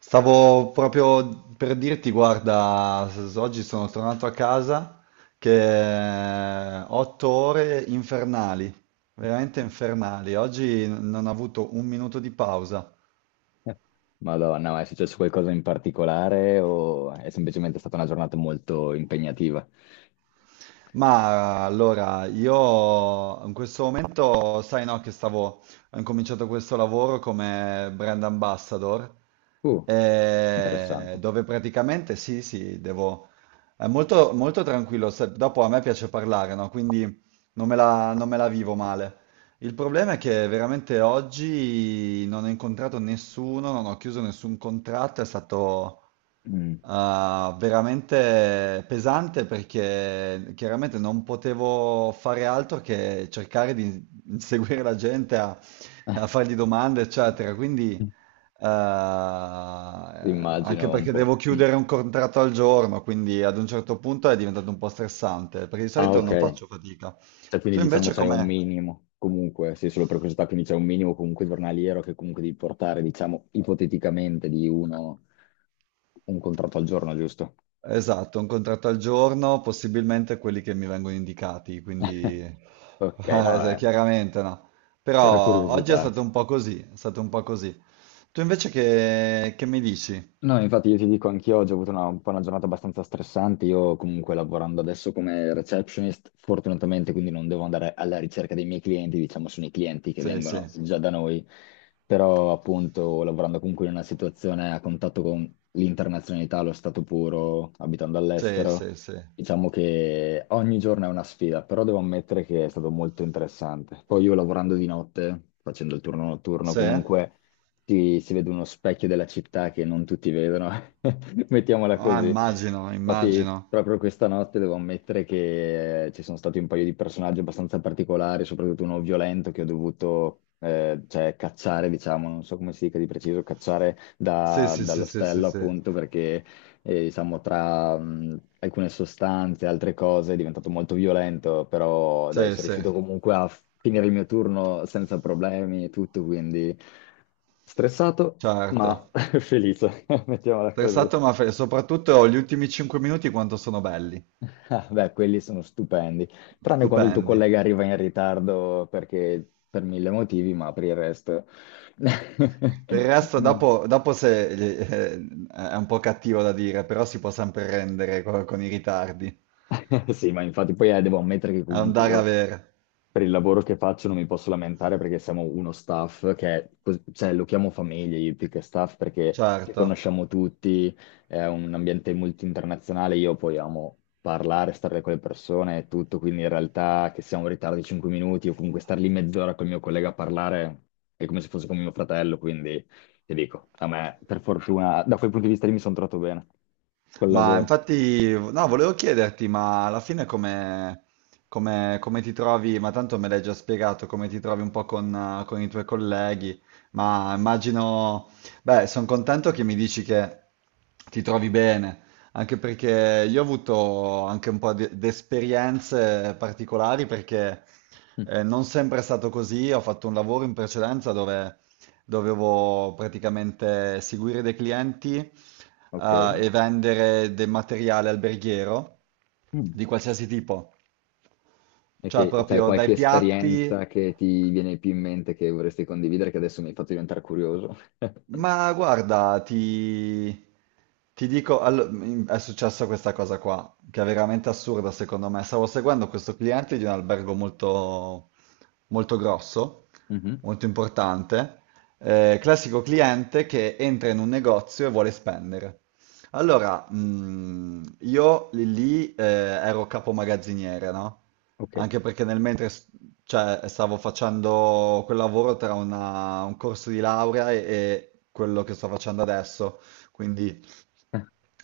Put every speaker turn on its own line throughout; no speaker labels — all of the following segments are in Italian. Stavo proprio per dirti, guarda, oggi sono tornato a casa che otto ore infernali, veramente infernali. Oggi non ho avuto un minuto di pausa.
Madonna, ma è successo qualcosa in particolare o è semplicemente stata una giornata molto impegnativa?
Ma allora, io in questo momento, sai no, che ho incominciato questo lavoro come brand ambassador,
Uh, interessante.
dove praticamente sì, sì, devo... È molto, molto tranquillo, dopo a me piace parlare, no? Quindi non me la vivo male. Il problema è che veramente oggi non ho incontrato nessuno, non ho chiuso nessun contratto, è stato...
Mm.
Ah, veramente pesante perché chiaramente non potevo fare altro che cercare di inseguire la gente
Eh,
a fargli domande, eccetera. Quindi, anche
immagino un
perché devo
po'. Mm.
chiudere un contratto al giorno, quindi ad un certo punto è diventato un po' stressante, perché di
Ah,
solito
ok.
non faccio fatica.
Cioè, quindi
Tu
diciamo
invece
c'è un
come?
minimo, comunque, sì, solo per curiosità, quindi c'è un minimo comunque giornaliero che comunque devi portare, diciamo, ipoteticamente di uno un contratto al giorno, giusto?
Esatto, un contratto al giorno, possibilmente quelli che mi vengono indicati, quindi
Ok, no,
chiaramente no.
era
Però oggi è
curiosità.
stato un po' così, è stato un po' così. Tu invece che mi dici?
No, infatti io ti dico, anch'io oggi ho avuto una, un po' una giornata abbastanza stressante, io comunque lavorando adesso come receptionist, fortunatamente quindi non devo andare alla ricerca dei miei clienti, diciamo sono i clienti che
Sì, sì,
vengono già da noi, però appunto lavorando comunque in una situazione a contatto con l'internazionalità, lo stato puro, abitando
sì,
all'estero,
sì, sì.
diciamo che ogni giorno è una sfida, però devo ammettere che è stato molto interessante. Poi io lavorando di notte, facendo il turno notturno
Sì?
comunque si, si vede uno specchio della città che non tutti vedono, mettiamola
Ah,
così.
immagino,
Infatti,
immagino.
proprio questa notte devo ammettere che ci sono stati un paio di personaggi abbastanza particolari, soprattutto uno violento che ho dovuto cioè, cacciare, diciamo, non so come si dica di preciso, cacciare
Sì, sì, sì, sì, sì,
dall'ostello
sì.
appunto perché e, diciamo, tra alcune sostanze e altre cose è diventato molto violento, però dai,
Sì,
sono
sì,
riuscito comunque a finire il mio turno senza problemi e tutto, quindi stressato ma
certo.
felice, mettiamola così.
Stressato ma soprattutto gli ultimi 5 minuti quanto sono belli,
Ah, beh, quelli sono stupendi, tranne quando il tuo
stupendi.
collega arriva in ritardo perché per mille motivi, ma per il resto...
Per il resto,
no,
dopo se, è un po' cattivo da dire, però si può sempre rendere con, i ritardi.
sì, ma infatti poi devo ammettere che comunque
Andare a
io
vera,
per il lavoro che faccio non mi posso lamentare perché siamo uno staff che è, cioè, lo chiamo famiglia io più che staff perché ci
certo.
conosciamo tutti, è un ambiente molto internazionale, io poi amo parlare, stare con le persone e tutto, quindi in realtà che siamo in ritardo di 5 minuti o comunque star lì mezz'ora col mio collega a parlare è come se fosse con mio fratello, quindi ti dico, a me per fortuna da quel punto di vista lì mi sono trovato bene col
Ma
lavoro.
infatti, no, volevo chiederti, ma alla fine come ti trovi? Ma tanto me l'hai già spiegato, come ti trovi un po' con i tuoi colleghi, ma immagino, beh, sono contento che mi dici che ti trovi bene, anche perché io ho avuto anche un po' di esperienze particolari perché
Mm.
non sempre è stato così, ho fatto un lavoro in precedenza dove dovevo praticamente seguire dei clienti
Ok.
e vendere del materiale alberghiero
Mm.
di qualsiasi tipo,
E
cioè
che c'hai
proprio
qualche
dai piatti.
esperienza che ti viene più in mente che vorresti condividere, che adesso mi hai fatto diventare curioso.
Ma guarda, ti dico, è successa questa cosa qua, che è veramente assurda secondo me. Stavo seguendo questo cliente di un albergo molto, molto grosso,
Mhm.
molto importante, classico cliente che entra in un negozio e vuole spendere. Allora, io lì, ero capo magazziniere, no?
Ok.
Anche perché nel mentre cioè stavo facendo quel lavoro tra un corso di laurea e quello che sto facendo adesso, quindi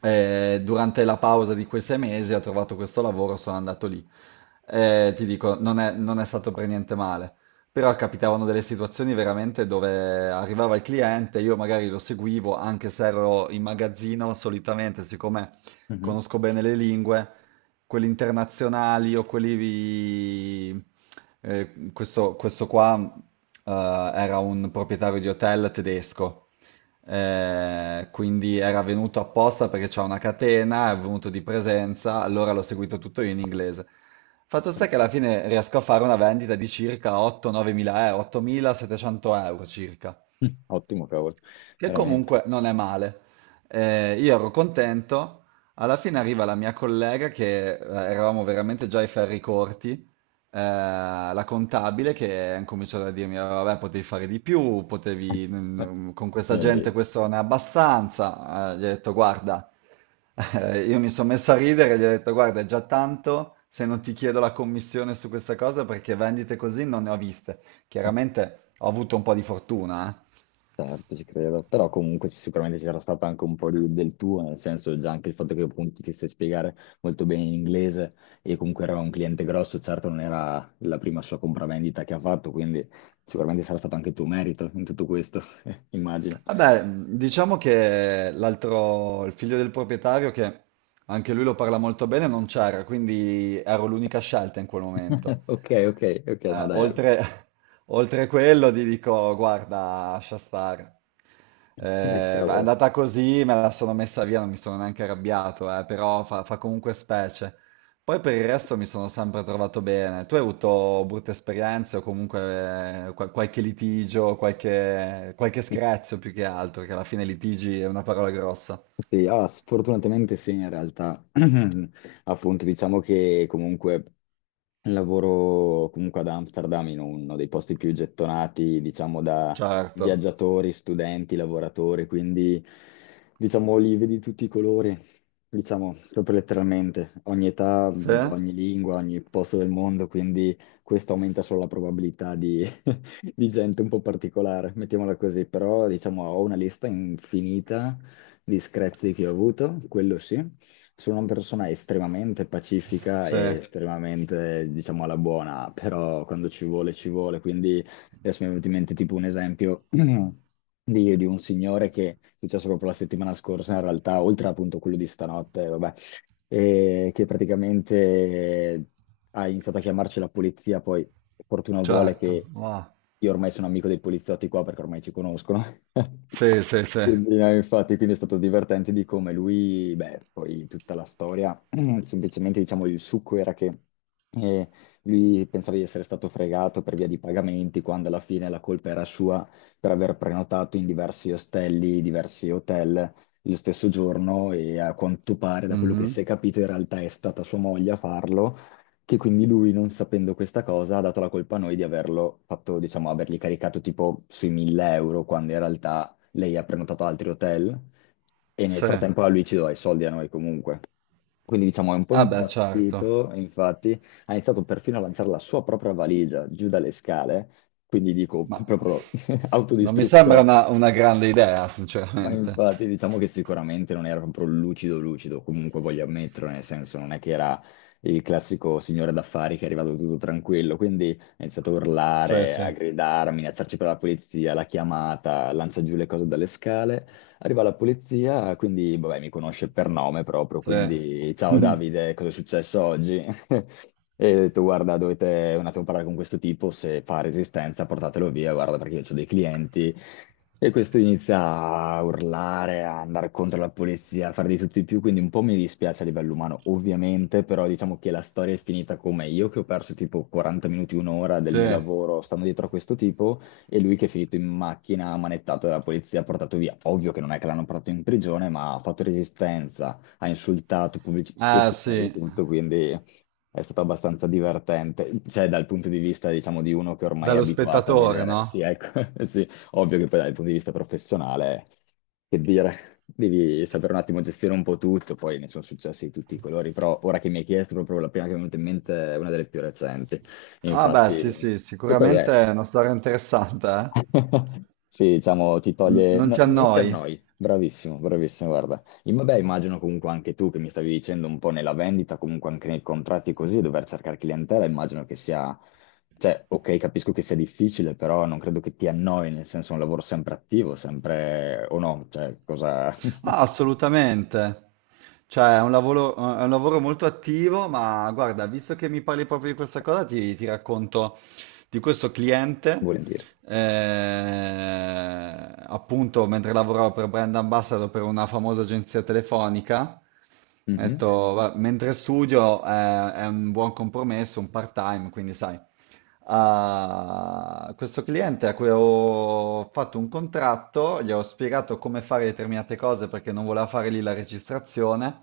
durante la pausa di quei sei mesi ho trovato questo lavoro, sono andato lì. Ti dico, non è stato per niente male, però capitavano delle situazioni veramente dove arrivava il cliente, io magari lo seguivo anche se ero in magazzino, solitamente, siccome
Mhm.
conosco bene le lingue, quelli internazionali o quelli... questo, questo qua, eh, era un proprietario di hotel tedesco, quindi era venuto apposta perché c'è una catena, è venuto di presenza, allora l'ho seguito tutto io in inglese. Fatto sta che alla fine riesco a fare una vendita di circa 8-9 mila euro, 8.700 euro circa,
Ottimo, cavolo,
che
veramente.
comunque non è male. Io ero contento, alla fine arriva la mia collega che eravamo veramente già ai ferri corti, la contabile che ha cominciato a dirmi, "Ah, vabbè, potevi fare di più, con questa
Mio
gente
Dio.
questo non è abbastanza. Gli ho detto, guarda, io mi sono messo a ridere, gli ho detto, guarda, è già tanto se non ti chiedo la commissione su questa cosa perché vendite così non ne ho viste. Chiaramente ho avuto un po' di fortuna, eh.
Certo, ci credo, però comunque sicuramente ci sarà stato anche un po' del tuo, nel senso già anche il fatto che appunto ti sai spiegare molto bene in inglese e comunque era un cliente grosso, certo non era la prima sua compravendita che ha fatto, quindi sicuramente sarà stato anche il tuo merito in tutto questo, immagino.
Vabbè, diciamo che l'altro, il figlio del proprietario, che anche lui lo parla molto bene, non c'era, quindi ero l'unica scelta in quel momento.
Ok, ok, ok, no,
Eh,
dai.
oltre, oltre quello ti dico, guarda, lascia stare. È
Cavolo.
andata così, me la sono messa via, non mi sono neanche arrabbiato, però fa comunque specie. Poi per il resto mi sono sempre trovato bene. Tu hai avuto brutte esperienze o comunque qualche litigio, qualche screzio più che altro, che alla fine litigi è una parola grossa.
Sì, ah, sfortunatamente sì, in realtà, appunto, diciamo che comunque lavoro comunque ad Amsterdam in uno dei posti più gettonati, diciamo, da
Certo.
viaggiatori, studenti, lavoratori, quindi diciamo li vedi tutti i colori, diciamo, proprio letteralmente, ogni età,
Sì?
ogni lingua, ogni posto del mondo, quindi questo aumenta solo la probabilità di, di gente un po' particolare, mettiamola così, però diciamo ho una lista infinita di screzi che ho avuto, quello sì. Sono una persona estremamente pacifica
Sì,
e estremamente, diciamo, alla buona, però quando ci vuole, ci vuole. Quindi adesso mi è venuto in mente tipo un esempio di un signore che è successo proprio la settimana scorsa, in realtà, oltre appunto a quello di stanotte, vabbè, e che praticamente ha iniziato a chiamarci la polizia, poi fortuna vuole
certo.
che
Wow.
io ormai sono amico dei poliziotti qua perché ormai ci conoscono.
Sì, sì, sì.
Quindi, no, infatti, quindi è stato divertente di come lui, beh, poi tutta la storia, semplicemente diciamo il succo era che eh, lui pensava di essere stato fregato per via di pagamenti, quando alla fine la colpa era sua per aver prenotato in diversi ostelli, diversi hotel lo stesso giorno e a quanto pare, da quello che si è
Mhm.
capito, in realtà è stata sua moglie a farlo, che quindi lui, non sapendo questa cosa, ha dato la colpa a noi di averlo fatto, diciamo, avergli caricato tipo sui 1000 euro, quando in realtà lei ha prenotato altri hotel e nel
Sì.
frattempo a lui ci doveva i soldi a noi comunque. Quindi diciamo è un po'
Ah beh, certo,
impazzito, infatti ha iniziato perfino a lanciare la sua propria valigia giù dalle scale, quindi dico
ma
proprio
non mi sembra
autodistruzione.
una grande idea,
Ma
sinceramente.
infatti diciamo che sicuramente non era proprio lucido lucido, comunque voglio ammetterlo, nel senso non è che era il classico signore d'affari che è arrivato tutto tranquillo, quindi ha iniziato a
Sì,
urlare,
sì,
a gridare, a minacciarci per la polizia, la chiamata, lancia giù le cose dalle scale, arriva la polizia, quindi vabbè mi conosce per nome proprio,
sì.
quindi ciao Davide, cosa è successo oggi? E ho detto, guarda, dovete un attimo parlare con questo tipo, se fa resistenza portatelo via, guarda, perché io ho dei clienti, e questo inizia a urlare, a andare contro la polizia, a fare di tutto di più, quindi un po' mi dispiace a livello umano, ovviamente, però diciamo che la storia è finita come io che ho perso tipo 40 minuti, un'ora del mio
Sì.
lavoro stando dietro a questo tipo e lui che è finito in macchina, manettato dalla polizia, portato via. Ovvio che non è che l'hanno portato in prigione, ma ha fatto resistenza, ha insultato pubblici
Ah
ufficiali e
sì,
tutto, quindi... È stato abbastanza divertente, cioè dal punto di vista, diciamo, di uno che ormai è
dallo
abituato a
spettatore,
vedere, sì,
no?
ecco, sì, ovvio che poi dal punto di vista professionale, che dire, devi saper un attimo gestire un po' tutto, poi ne sono successi di tutti i colori, però ora che mi hai chiesto proprio la prima che mi è venuta in mente è una delle più recenti.
Ah beh,
Infatti,
sì, sì,
e poi
sicuramente
è
è una storia interessante, eh?
sì, diciamo, ti toglie...
Non ti
non ti
annoi?
annoi. Bravissimo, bravissimo, guarda. Vabbè, immagino comunque anche tu che mi stavi dicendo un po' nella vendita, comunque anche nei contratti così, dover cercare clientela, immagino che sia... Cioè, ok, capisco che sia difficile, però non credo che ti annoi, nel senso è un lavoro sempre attivo, sempre... o no, cioè, cosa
Ah, assolutamente. Cioè, è un lavoro molto attivo, ma guarda, visto che mi parli proprio di questa cosa, ti racconto di questo cliente.
vuol dire?
Eh, appunto, mentre lavoravo per brand ambassador per una famosa agenzia telefonica, ho
Mhm.
detto, mentre studio, è un buon compromesso, un part-time, quindi sai, a questo cliente a cui ho fatto un contratto, gli ho spiegato come fare determinate cose perché non voleva fare lì la registrazione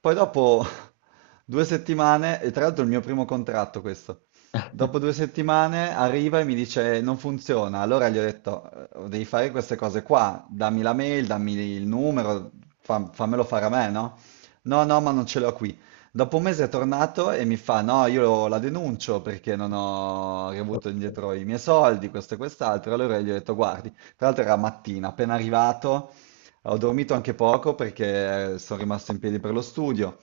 poi dopo due settimane, e tra l'altro è il mio primo contratto questo, dopo due settimane arriva e mi dice non funziona, allora gli ho detto devi fare queste cose qua, dammi la mail, dammi il numero, fammelo fare a me, no? No, no, ma non ce l'ho qui. Dopo un mese è tornato e mi fa no, io la denuncio perché non ho
Ok.
riavuto indietro i miei soldi, questo e quest'altro, allora gli ho detto guardi, tra l'altro era mattina, appena arrivato. Ho dormito anche poco perché sono rimasto in piedi per lo studio.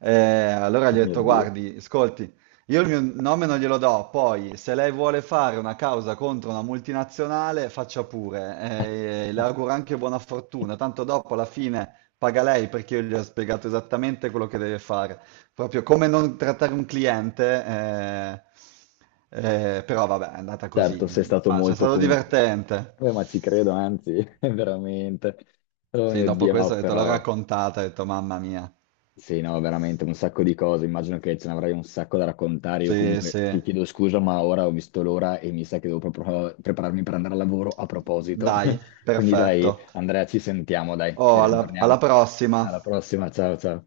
Allora gli ho
Mio
detto,
Dio.
guardi, ascolti, io il mio nome non glielo do, poi se lei vuole fare una causa contro una multinazionale, faccia pure. Le auguro anche buona fortuna, tanto dopo alla fine paga lei perché io gli ho spiegato esattamente quello che deve fare. Proprio come non trattare un cliente, però vabbè, è andata
Certo,
così.
sei stato
Ma c'è
molto
stato
comunque.
divertente.
Beh, ma ci credo, anzi, veramente. Oh
Sì,
mio
dopo
Dio,
questo
no,
ho detto, l'ho
però
raccontata, ho detto, mamma mia.
sì, no, veramente un sacco di cose. Immagino che ce ne avrai un sacco da raccontare. Io
Sì,
comunque
sì.
ti chiedo scusa, ma ora ho visto l'ora e mi sa che devo proprio prepararmi per andare al lavoro a proposito.
Dai,
Quindi dai,
perfetto.
Andrea, ci sentiamo, dai, ci
Oh, alla
riaggiorniamo.
prossima.
Alla prossima, ciao ciao.